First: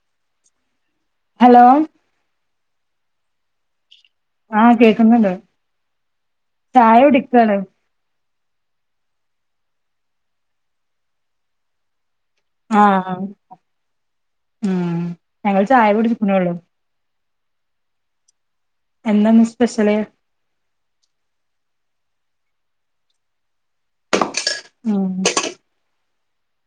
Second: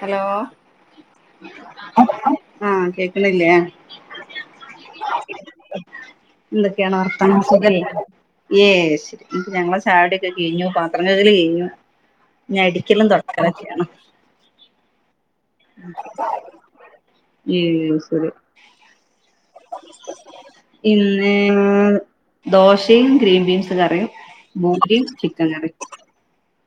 Hello hello ആ കേക്ക്ണില്ലേ? ആഹ് കേക്കുന്നുണ്ട് എന്തൊക്കെയാണ് ചായ വർത്താനം കുടിക്കാണ് സുഖല്ലേ യേസ് ഞങ്ങളെ ചായോടിക്കെ കയിഞ്ഞു പാത്രം കഴുകല് കയിഞ്ഞു ഞ്ഞ് അടിക്കലും ആഹ് തൊട അത്രക്കെയാണ് ഉം ഞങ്ങൾ ചായ കുടിക്ക്ണൊള്ളൂ ഏ ശരി എന്താന്ന് സ്പെഷ്യല് ഇന്ന് ദോശയും ഗ്രീൻ ബീൻസ് കറിയും ഉം ബൂരിയും ചിക്കൻ കറിയും.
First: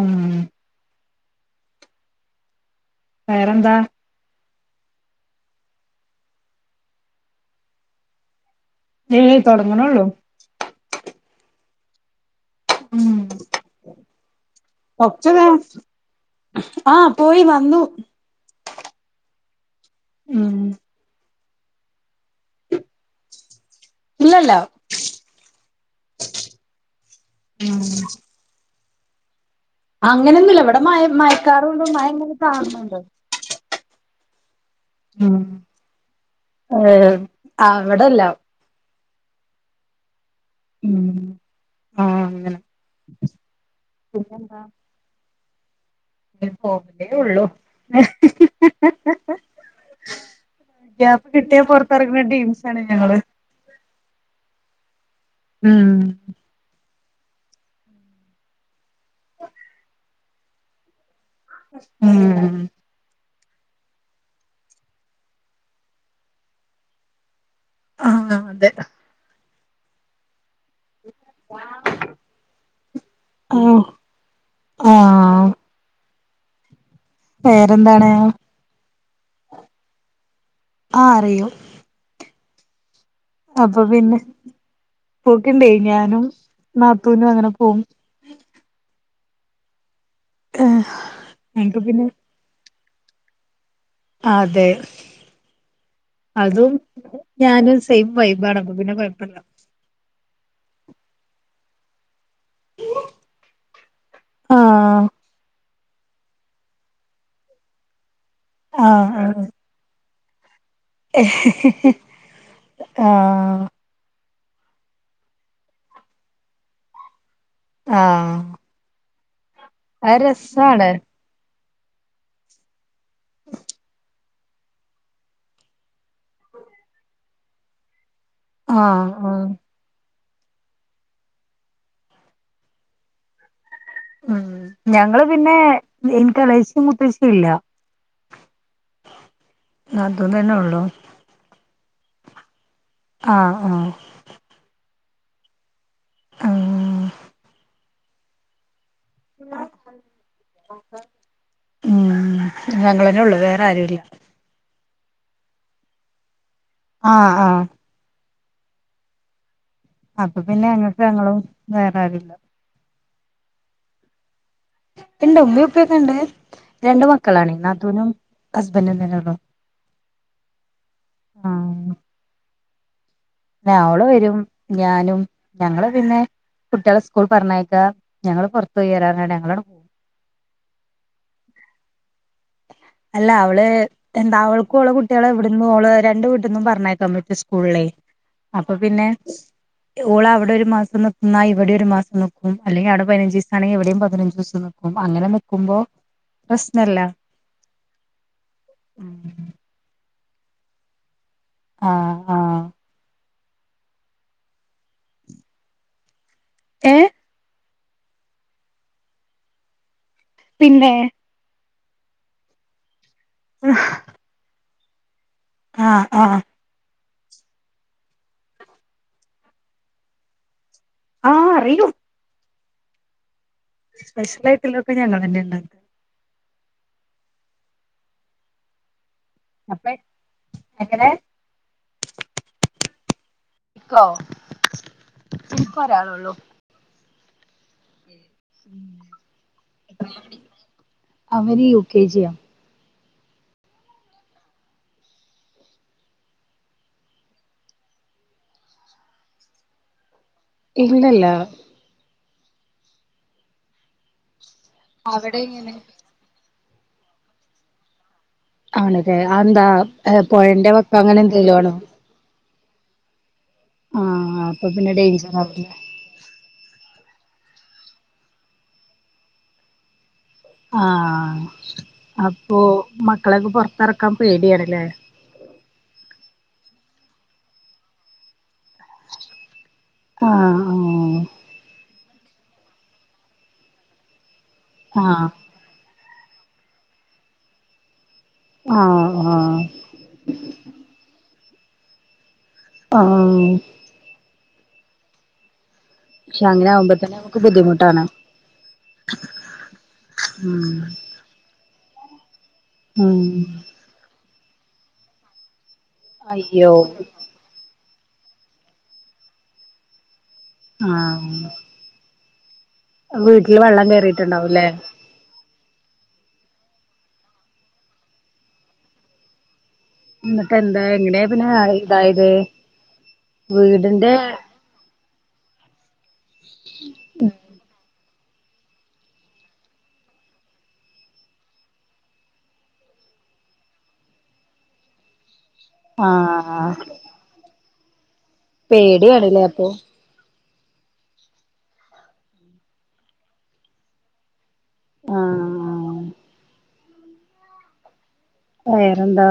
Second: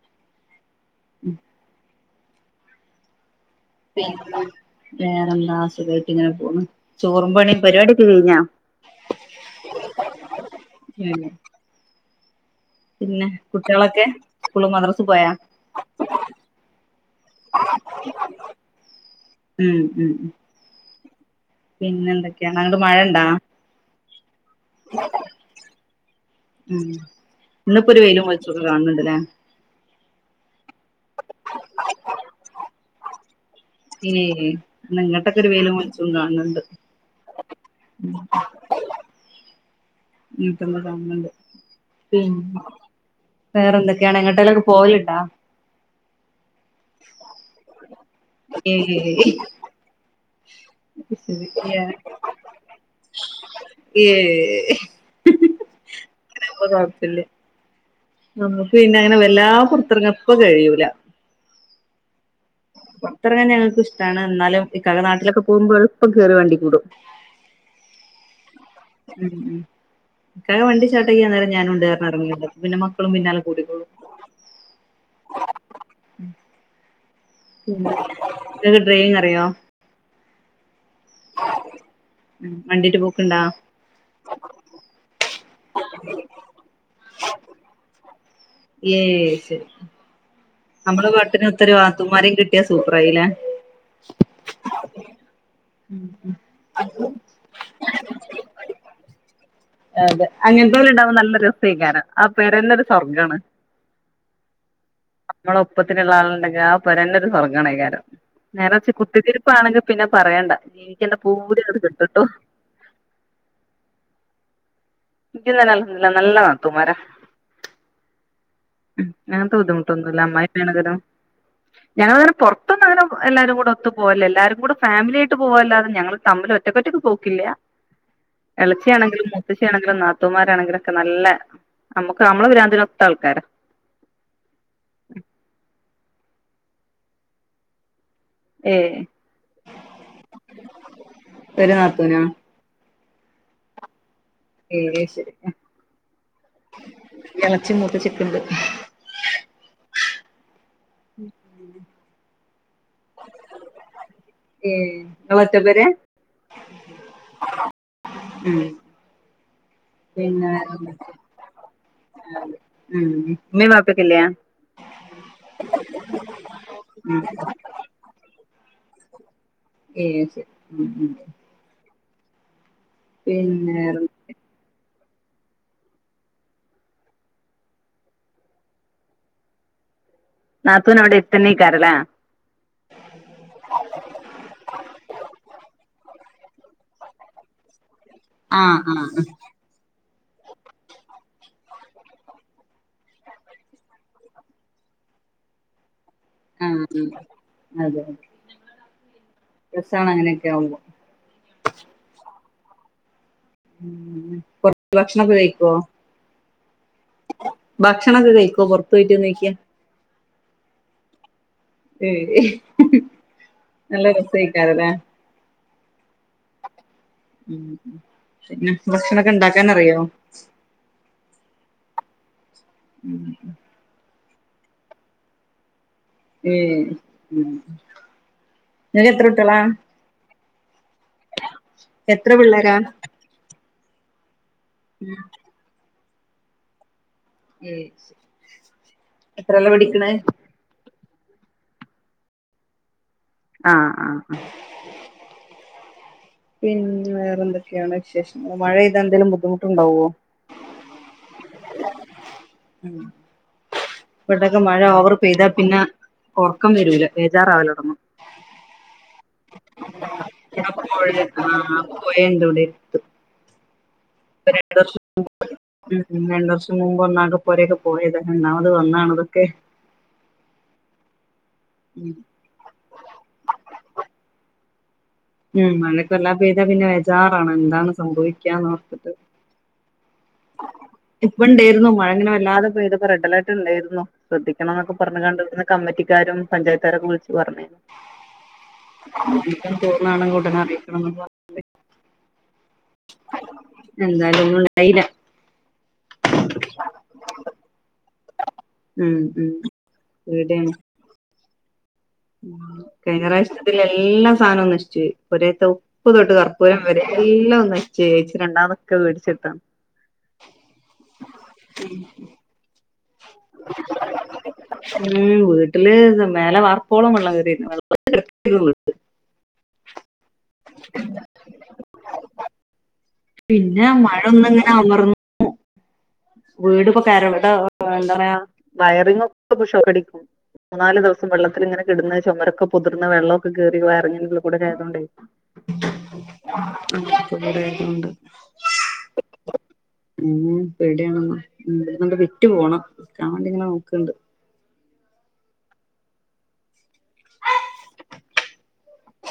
ഉം ഉം വേറെന്താ? വേറെന്താ സുഖായിട്ടിങ്ങനെ പോണ് ചോറുമ്പണി പരിപാടിയക്കെ കയിഞാ ഏയ്‌ തൊടങ്ണൊള്ളു എ എ ഉം പിന്നെ കുട്ട്യോളൊക്കെ സ്കൂളും മദ്രസ് പോയാ ആ പോയി വന്നു. മ് മ് മ് ഉം പിന്നെ എന്തൊക്കെയാ അങ്ങട്ട് മഴ ഇണ്ടാ ഇല്ലല്ലോ ഉം ഇന്ന്പ്പം ഒരു വെയിലും വെൾച്ചോക്കെ കാൺണ് ണ്ട് ലെ അങ്ങനെന്നുല്ല ഇവിടെ മഴ മഴക്കാറുണ്ട് മഴങ്ങനെ കാണുന്നൂണ്ട്. [inaudible] ഇന്ന്ങ്ങട്ടൊക്കെ ഉം ഒരു വെയിലും വെൾച്ചും കാൺണ് ണ്ട് ഏഹ് ഉം അവിടെല്ല വീട്ടമ്മ ഉം കാണല്ണ്ട് ആഹ് അങ്ങനെ വേറെന്തൊക്കെയാണ് എങ്ങട്ടെലൊക്കെ പോവല്ണ്ട പോക്കന്നെ ഉള്ളൂ ഏയ് ഗ്യാപ്പ് കിട്ടിയാ പൊർത്തറ്ങ്ങ്ണ ടിംസാണ് ഞങ്ങള് ഏഹ് ഉം നമുക്ക് പിന്നെ അങ്ങനെ വല്ലാ പുറത്തിറങ്ങാപ്പ കഴിയൂല ഉം പുറത്തിറങ്ങാൻ ഞങ്ങൾക്ക് ഇഷ്ടാണ് എന്നാലും ഇക്കൻ്റെ നാട്ടിലൊക്കെ പോകുമ്പോ എളുപ്പം കേറി വണ്ടി കൂടും ആഹ് അതെ ഉം ഇക്ക വണ്ടി സ്റ്റാർട്ടക്കാൻ നേരം ഞാൻ ഉണ്ട് ഇറങ്ങും പിന്നെ മക്കളും പിന്നാലെും ആഹ് കൂടികോളും ആഹ് വേറെന്താണ് നിക്ക് ഡ്രെയിങ് അറിയോ ആഹ് അറിയും വണ്ടീട്ട് പോക്ക്ണ്ടോ അപ്പൊ പിന്നെ പോക്കുണ്ടേ ഞാനും നാത്തൂനും അങ്ങനെ പോകും ഏഹ് ശരി നമ്മള് പാട്ടിനൊത്തരി ഞങ്ങക്ക് പിന്നെ നിത്തുമാരെയും കിട്ടിയാ സൂപ്പറായില്ലെ അതെ അതും ഞാനും സെയിം വൈബാണ് അപ്പ പിന്നെ കൊഴപ്പല്ല അതെ അങ്ങനത്തേലുണ്ടാവുമ്പോ നല്ല രസേക്കാരം ആ പെരന്നൊരു സ്വർഗാണ് ആഹ് നമ്മളൊപ്പം ത്തിന്ള്ള ആള്ണ്ടങ്കി ആ പെരന്നെര് സ്വർഗാണേകാരം നേരർച്ച് ആഹ് കുത്തിരിപ്പാ ണെങ്കി പിന്നെ പറയണ്ട പൂതി അങ്ങട് കിട്ടുട്ടോ ആഹ് ഇക്ക് യേതായാലും അൽഹംദുലില്ലാഹ് നല്ല നത്തൂമാരാ ആഹ് ഉ അങ്ങൻത്തെ ബുദ്ധിമുട്ടൊന്നുല്ല അത് അമ്മായിമ്മേണ രസാണ് ങ്കിലും ഞങ്ങള് ഇങ്ങനെ പൊർത്തൊന്നുംഅങ്ങനെ എല്ലാരും കൂടെ ഒത്ത് പോലല്ലോ എല്ലാരും കൂടെ ഫാമിലി ആയിട്ട് പോവല്ലാതെ ഞങ്ങള് തമ്മിൽ ഒ റ്റക്ക് ഒ റ്റക്ക് പോക്കില്ല ആഹ് എളച്ചിയാണെങ്കിലും ആഹ് മുത്തച്ചിയാണെങ്കിലും നാത്തൂമാരാണെങ്കിലും ഒക്കെ നല്ല നമ്മക്ക് നമ്മളെ പി രാന്ത് ന് ഒത്ത ആൾക്കാരാ ഉം ഞങ്ങള് പിന്നെ ഇൻക്ക് എളേച്ചിം മൂത്തച്ചിം ഇല്ല ഏഹ് നാത്തൂനന്നെ ഒള്ളൂ ഒര് നാത്തൂനാ ആഹ് ആഹ് ഏ അഹ് ശരി ആഹ് എളച്ചിം മൂത്തച്ചിം ഒക്കെണ്ട് ഉം ഞങ്ങളെ ന്നെ ള്ളൂ വേറെ ആരൂല്ല ഏ ങ്ങള് ഒറ്റ പെര ആഹ് ആഹ് ഉം അപ്പൊ പിന്നെ ഞങ്ങക്ക് ഞങ്ങളും വേറെ ആരുല്ലാ ഉം ഇമ്മീം വാപ്പി ഒക്കല്ലേ ഇണ്ട് ഉമ്മിം ഉപ്പയൊക്കെ ഉണ്ട് രണ്ട് ഉം മക്കളാണ് നാത്തൂനും ഹസ്ബൻഡും തന്നെയൊള്ളു ഏ ശെ ഉം ഉം ആഹ് പിന്നെ അവള് വേറെന്താ? വരും ഞാനും ഞങ്ങള് പിന്നെ കുട്ടികളെ സ്കൂൾ പറഞ്ഞേക്കാ ഞങ്ങള് പുറത്ത് പോയി വരാറ്ഞ്ഞാണ്ട് ഞങ്ങളാണ്ട് നാത്തൂന് അവിടെ എട്ത്തന്നെ ക്കാരെലെ അല്ല അവള് എന്താ അവൾക്കും ഓളെ കുട്ടിയോളെവിട്ന്നും ഓള് രണ്ട് വീട്ട്ന്നും പറഞ്ഞേക്കാൻ പറ്റും സ്കൂളിലേ അപ്പൊ ആഹ് പിന്നെ ആഹ് ഓൾ അവിടെ ഒരു മാസം നിന്നാ ഇവിടെ ഒരു മാസം നിക്കും അല്ലെങ്കി അവിടെ പതിനഞ്ച് ദിവസാണെങ്കിൽ ഇവിടെയും പതിനഞ്ച് ദിവസം നി ക്കും അങ്ങനെ നിക്കുമ്പോ ആ പ്രശ്നല്ല ആ അതെ രസാണ് അങ്ങനെയൊക്കെ ആവുമ്പോ ആഹ് ആഹ് ഉം [unintelligible] ഭക്ഷണൊക്കെ കഴിക്കുവോ ഏ ഭക്ഷണൊക്കെ കഴിക്കോ പുറത്ത് പോയിട്ട് നോയിക്കാ പിന്നെ ഏ നല്ല രസായിക്കാരലേ ആഹ് ആഹ് ഉം ഉം പിന്നെ ഭക്ഷണൊക്കെ ഉണ്ടാക്കാൻ അറിയോ ആഹ് അറിയും ഉം ഉ സ്പെഷ്യലായിട്ടുള്ളൊക്കെ ഞങ്ങളന്നെണ്ടാക്കാ ഏ ഉം ങ്ങക്ക് എത്ര കുട്ടിയോളാ അപ്പ എങ്ങനെ എത്ര പിള്ളേരാ ഇക്കോ ഉം ഇൻക്ക് ഒരാളൊള്ളൂ ഏ അയ്ശരി എത്രല്ലാ പഠിക്ക്ണേ അവന് യു കെ ജി യാ ആഹ് ആഹ് ആഹ് പിന്നെ വേറെ എന്തൊക്കെയാണ് വിശേഷം മഴ പൈത എന്തേലും ബുദ്ധിമുട്ടുണ്ടാവോ ഇല്ലല്ല വടെക്കെ മഴ ഓവറ് അവിടെ പെയ്താൽ എങ്ങനെ പിന്നെ ഒറക്കം വരൂല വെജാറാവലോടന്നും ആണ്ലെ അതെന്താ പൊഴന്റെ വക്ക് അങ്ങനെ എന്തെലും ആണോ പൊഴണ്ടവിടെ ഒയ്ക്കും ആഹ് അപ്പൊ പിന്നെ ഡേയ്ഞ്ചറാവുല്ലേ ഉം രണ്ട് വർഷം മുമ്പ് ഒന്നാട്ട് പോരൊക്കെ പോയത രണ്ടാമത് വന്നാതാണ് ഇതൊക്കെ ആഹ് അപ്പൊ മക്കളൊക്കെ പൊറത്തെറക്കാൻ പേടിയാണ്ല്ലേ? ഉം മഴക്കെ വല്ലാ പെയ്താ പിന്നെ വെജാറാണ് എന്താണ് സംഭവിക്കാന്ന് ഓർത്തിട്ട് ആഹ് ഇപ്പ ഇണ്ടേയിരുന്നു മഴങ്ങനെ വല്ലാതെപ്പോ ഇതതിപ്പോ റെഡ്ലർട്ട് ഉണ്ടായിരുന്നുോ ശ്രദ്ധിക്കണം ന്നൊക്ക ആഹ് പറഞ്ഞ്ങ്ങാണ്ട് വിട്ന്ന് കമ്മിറ്റിക്കാരും പഞ്ചായത്തുകാരൊക്കെ വിളിച്ചച്ച് പറഞ്ഞ് ആഹ് ആഹ് ആഹ് തോന്നാണെ ഉടനെ അറിക്കണം ന്നൊക്കെ പ അ ആഹ് പറഞ്ഞു എന്തായാലും [unintelligible] ക്ഷെ അങ്ങനെ ആകുമ്പോ തന്നെ നമുക്ക് ബുദ്ധിമുട്ടാണ് ഉം ഉം പേടിയാണ് ഉം ഉം കഴിഞ്ഞ പ്രാവശ്യത്തി എല്ലാ സാധനവും നശിച്ചു പോയി പെരേത്തെ ഉപ്പ് തൊട്ട് അയ്യോ കർപ്പൂരം വരെ എല്ലം നശിചോയി ച്ച് രണ്ടാമതൊക്കെ വേടിച്ചിട്ത്ത ആഹ് വീട്ടില് വെള്ളം കയറിയിട്ടുണ്ടാവും ല്ലേ ഉം വീട്ടില് മലെ വാർപ്പോളം വെള്ളം കയറി [unintelligible] ന്നിട്ട് എന്താ എങ്ങനെയ ത് മാറി ഇതായത് പിന്നെ വീടിന്റെ മഴ ഒന്ന്ങ്ങനെ അമർ വീട്പ്പോ കരടെ എന്താ വയറിങ്ങക്കെ ഷോക്കടിക്കും മൂന്നാല് ദിവസം വെള്ളത്തിൽങ്ങനെ കെടന്ന് ചുരൊക്കെ കുതിർന്ന് വെള്ളൊക്കെ കയറി വയറിങ്ങിന്റെ ഉള്ള്കൂടെ ആയതുണ്ടെ ആഹ് [unintelligible] പേടിയണല്ലേ അപ്പൊ ഉ പേടിയാണന്ന് ഉം അത് വിറ്റു പോണം [unintelligible] നോക്കണ്ട് ആഹ ആ വേരന്താ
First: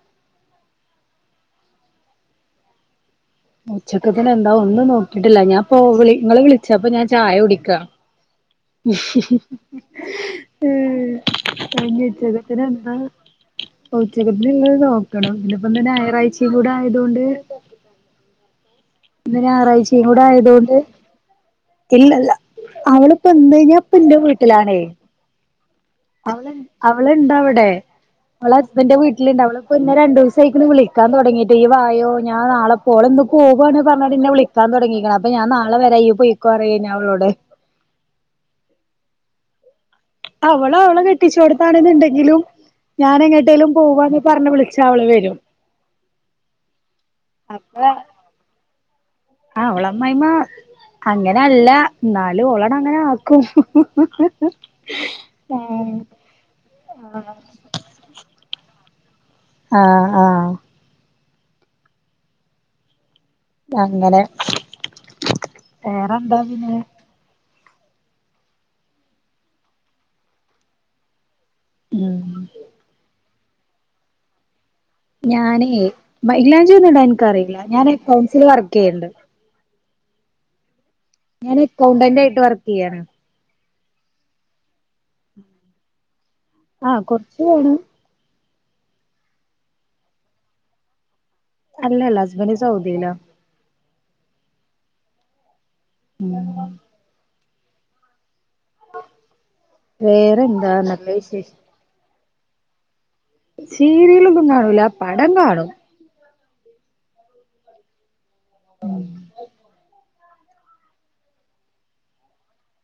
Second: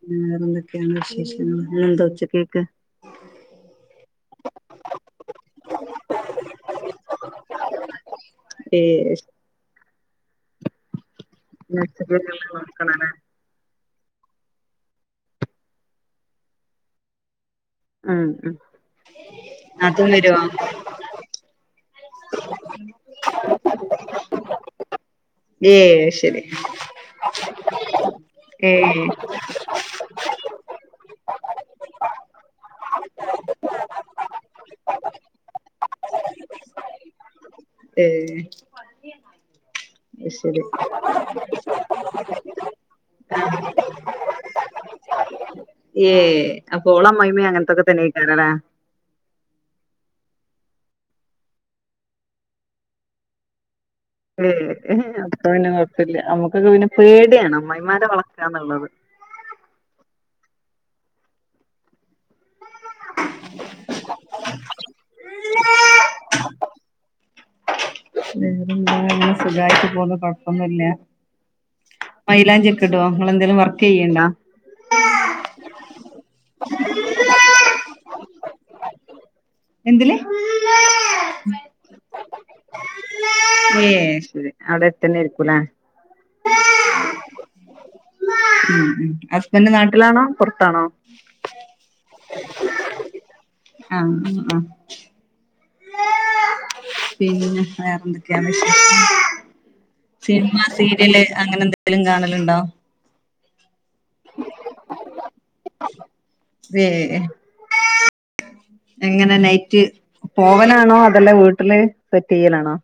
പിന്നെ വേറെ എന്തൊക്കെയാണ് വിശേഷങ്ങള് എന്താ ഉച്ചകേക്ക് ഉച്ചക്കത്തിന് എന്താ ഒന്നും നോക്കിയിട്ടില്ല ഞാൻ പൊ വിളി നിങ്ങള് വിളിച്ചപ്പ ഞാൻ ചായ കുടിക്ക ഉം ഏ ഹും ഹും ഇന്ന് ഉച്ചത്തേക്ക് എന്താ? നോക്കണല്ലേ ഉച്ചക്കത്തിന് ഇന്ന് നോക്കണം പിന്നപ്പ തന്നെ ഞായറാഴ്ച കൂടെ ആയത് തൊണ്ട് ഉം ഉം ഇന്ന് ഞായറാഴ്ചയും നാത്തൂൻ കൂടെ വരുവോ ആയതുകൊണ്ട് ഇല്ലല്ല അവളിപ്പോ എന്ന് കഴിഞ്ഞാപ്പന്റെ വീട്ടിലാണേ ഏ ശരി അവള് അവളുണ്ട് അവിടെ അവളെ ഏ ഹസ്ബൻന്റെ വീട്ടിലണ്ട് അവള് ഇപ്പ പിന്നെ രണ്ട ദിവസ ആയിക്കന്ന് വിളിക്കാൻ തുടങ്ങിട്ട് ഈ വായോ ഞാ നാളെപ്പോളെ ഇന്ന് പോുവാാണ് പറഞ്ഞന്നെ വിളി താൻ തുടങ്ങിക്കണ അപ്പ ഞാൻ നാളെ വരാ ഇയ്യ് പോയ്യിക്കോ റയ്നി ഞാനൊളോട്. ഏ ശരി അവള അവളെ കെട്ടിച്ച കൊടുത്താണെന്നുണ്ടെങ്കിലും ഞാൻ എങ്ങട്ടേലും പോവാണ്. പറഞ്ഞ് വിളിച്ച അവള് വെരും ഏയ് അപ്പോ ഓള അമ്മായിയമ്മ അങ്ങനത്തൊക്കെ തന്നെ ആയിരിക്കുവല്ലേ. ആ ഒള് അമ്മായിഅമ്മ അങ്ങന അല്ല എന്നാലും ഒളോട് അങ്ങന ആക്കും ഹും ഹും ഏ ഏ അപ്പ പിന്നെ കോയ്പ്പില്ല നമ്മുക്കൊക്കെ പിന്നെ പേടിയാണ് അമ്മായി മാരെ വളക്കാന്നുള്ളത്. ആഹ് ആഹ് അങ്ങനെ വേറെന്താ പിന്നെ വേറെന്താ അങ്ങനെ സുഖായിട്ട് പോന്ന് കൊഴപ്പൊന്നുമില്ല. ഉം മൈലാഞ്ചി ഒക്കെ ഇടോ നിങ്ങളന്തേലും വർക്ക് ചെയ്യണ്ടോ ഞാനേ മൈലാഞ്ചി ഒന്നും ഇടാൻ എനിക്കറിയില്ല ഞാൻ അക്കൗൺസില് വർക്ക് ചെയ്യണ്ട്. എന്തില് [inaudible] ഞാൻ അക്കൗണ്ടന്റെ ആയിട്ട് വർക്ക് ചെയ്യാണ് ഏയ് ശരി അവിടെത്തന്നെ ഇരിക്കൂല ആഹ കൊറച്ച് പോണം ഉം ഉം ഹസ്ബൻഡ് നാട്ടിലാണോ പുറത്താണോ അല്ലല്ല ഹസ്ബൻഡ് സൗദിയിലാ ആഹ് ആഹ ഉ പിന്നെ വേറെന്തൊക്കെയാന്ന് വിശേഷം സിനിമ വേറെന്താ നല്ല സീരിയല് വിശേഷം അങ്ങനെ എന്ത് ലിം കാണലുണ്ടോ സീരിയലൊന്നും കാണൂല പടം കാണും ഏ എങ്ങനെ നൈറ്റ് പോവലാണോ അതല്ല വീട്ടില് സെറ്റ് ചെയ്യലാണോ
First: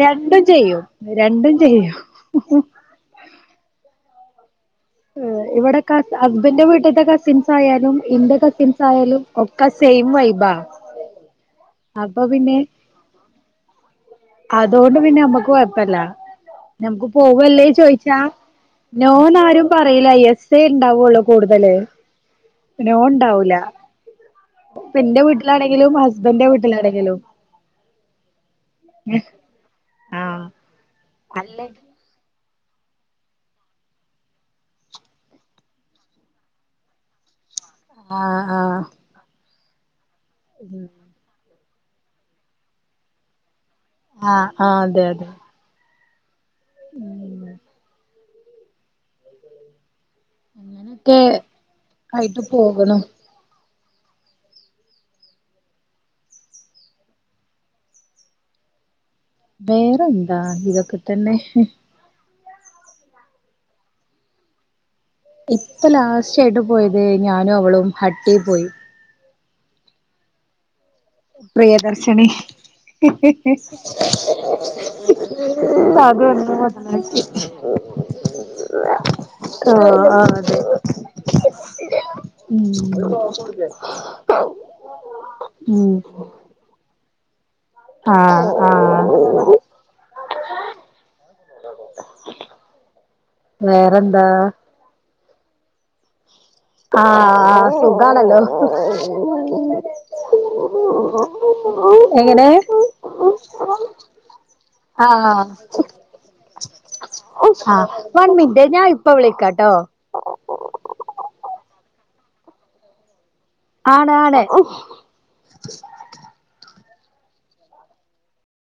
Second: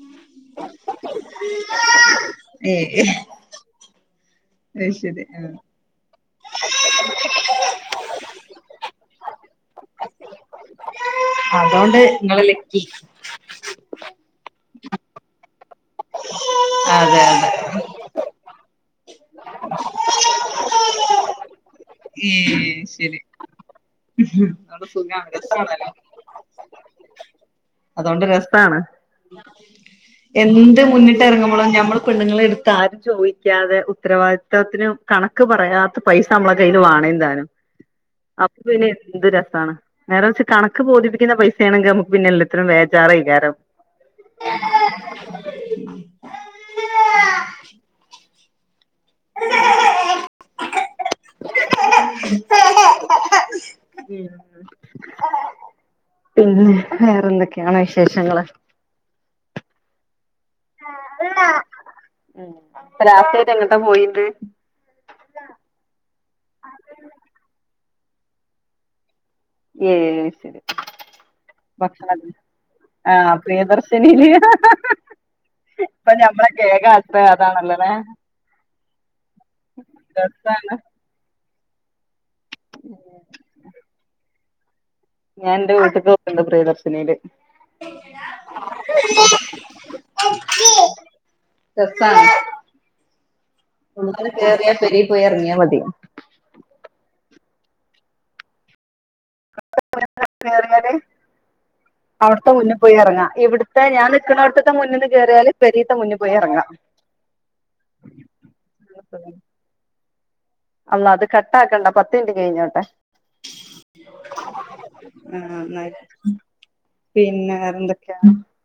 രണ്ടും ചെയ്യും രണ്ടും ചെയ്യും ഇഹ് അയ്ശരി ആഹ് ക അസ്ബന്റെ വീട്ടിത്തെ കസിൻസ് ആയാലും ഇന്റെ കസിൻസ് ആയാലും ഒക്കെ സെയിം വൈബാ ആ അതൊണ്ട് അപ്പൊ നിങ്ങള് പിന്നെ ലക്കി അതുകൊണ്ട് പിന്നെ നമ്മക്ക് കൊഴപ്പില്ല നമ്മുക്ക് അതെ അതെ പോവല്ലേ ചോയിച്ചാ. നോന്ന് ആരും പറയില എസ് എ ഇണ്ടാവൊള്ളു കൂടുതല് ഏ നോ ശരി ഉണ്ടാവൂല ഇപ്പ എന്റെ സുഖാണ് വീട്ടിലാണെങ്കിലും ഹസ്ബൻഡന്റെ വീട്ടിലാണെങ്കിലും. അതൊണ്ട് രസാണ് ആഹ് എന്ത് മുന്നിട്ട് അല്ലെ ഇറങ്ങുമ്പോളും ഞമ്മള് പെണ്ണുങ്ങളെ എടുത്ത് ആരും ചോദിക്കാതെ ഉത്തരവാദിത്തത്തിനും കണക്ക് പറയാത്ത പൈസ നമ്മള് എന്തേലും വാണേന്താനും ആഹ് അപ്പൊ ആഹ് ആഹ് പിന്നെ എന്ത് രസാണ് നേരെ വെച്ച കണക്ക് ബോധിപ്പിക്കുന്ന പൈസ ആണെങ്കിൽ നമ്മക്ക് പിന്നെ എല്ലത്തിനും വേജാറൈകാരം ആഹ് ആഹ് അതെ അതെ ഉം ക്കെ ആയിട്ട് പോകണം പിന്നെ വേറെന്തൊക്കെയാണ് വിശേഷങ്ങള് വേറെന്താ ഇതൊക്കെ തന്നെ പ്പ ലാസ്റ്റായിട്ടെങ്ങട്ട പോയിണ്ട്? ഇപ്പ ലാസ്റ്റ് ആയിട്ട് പോയത് ഞാനും അവളും ഹട്ടി പോയി ഏഹ് ശരി പ്രിയദർശിനി ഭക്ഷണത്തിന് ആഹ് പ്രിയദർശിനിയില് ഇപ്പൊ അതു ഒന്ന് ഞമ്മളൊക്കെ ഏക മൊതലാക്കി ആശ്രയം അതാണല്ലോല്ലേ ആഹ് ആഹ് അതെ രസാണ് ഉം ഞാൻ ന്റെ ഉം വീട്ട്ക്ക് പോയിണ്ട് പ്രിയദർശിനില് ആഹ് ആഹ് വേറെന്താ [unintelligible] പോയെർങ്ങിയാ മതി ആഹ് സുഖാണല്ലോ [unintelligible] എങ്ങനെ അവിടുത്തെ മുന്നിൽ പോയി ഇറങ്ങാ ഇവിടുത്തെ ഞാൻ നിക്കണോടാതൊക്കെ മുന്നിൽ പോയി കേറിയാൽ പെരീത്തെ മുന്നെ പോയി എറങ്ങാം ഓ ആഹ് വൺ മിനിറ്റ് ഞാൻ ഇപ്പ വിളിക്കാട്ടോ അള്ളാഹ് അത് കട്ട് ആക്കണ്ട പത്ത് മിനിറ്റ് കഴിഞ്ഞോട്ടെ ആണ് ആണ് ആഹ് ന്നാ ആയിക്കോട്ടെ പിന്നെ വേറെന്തൊക്കെയ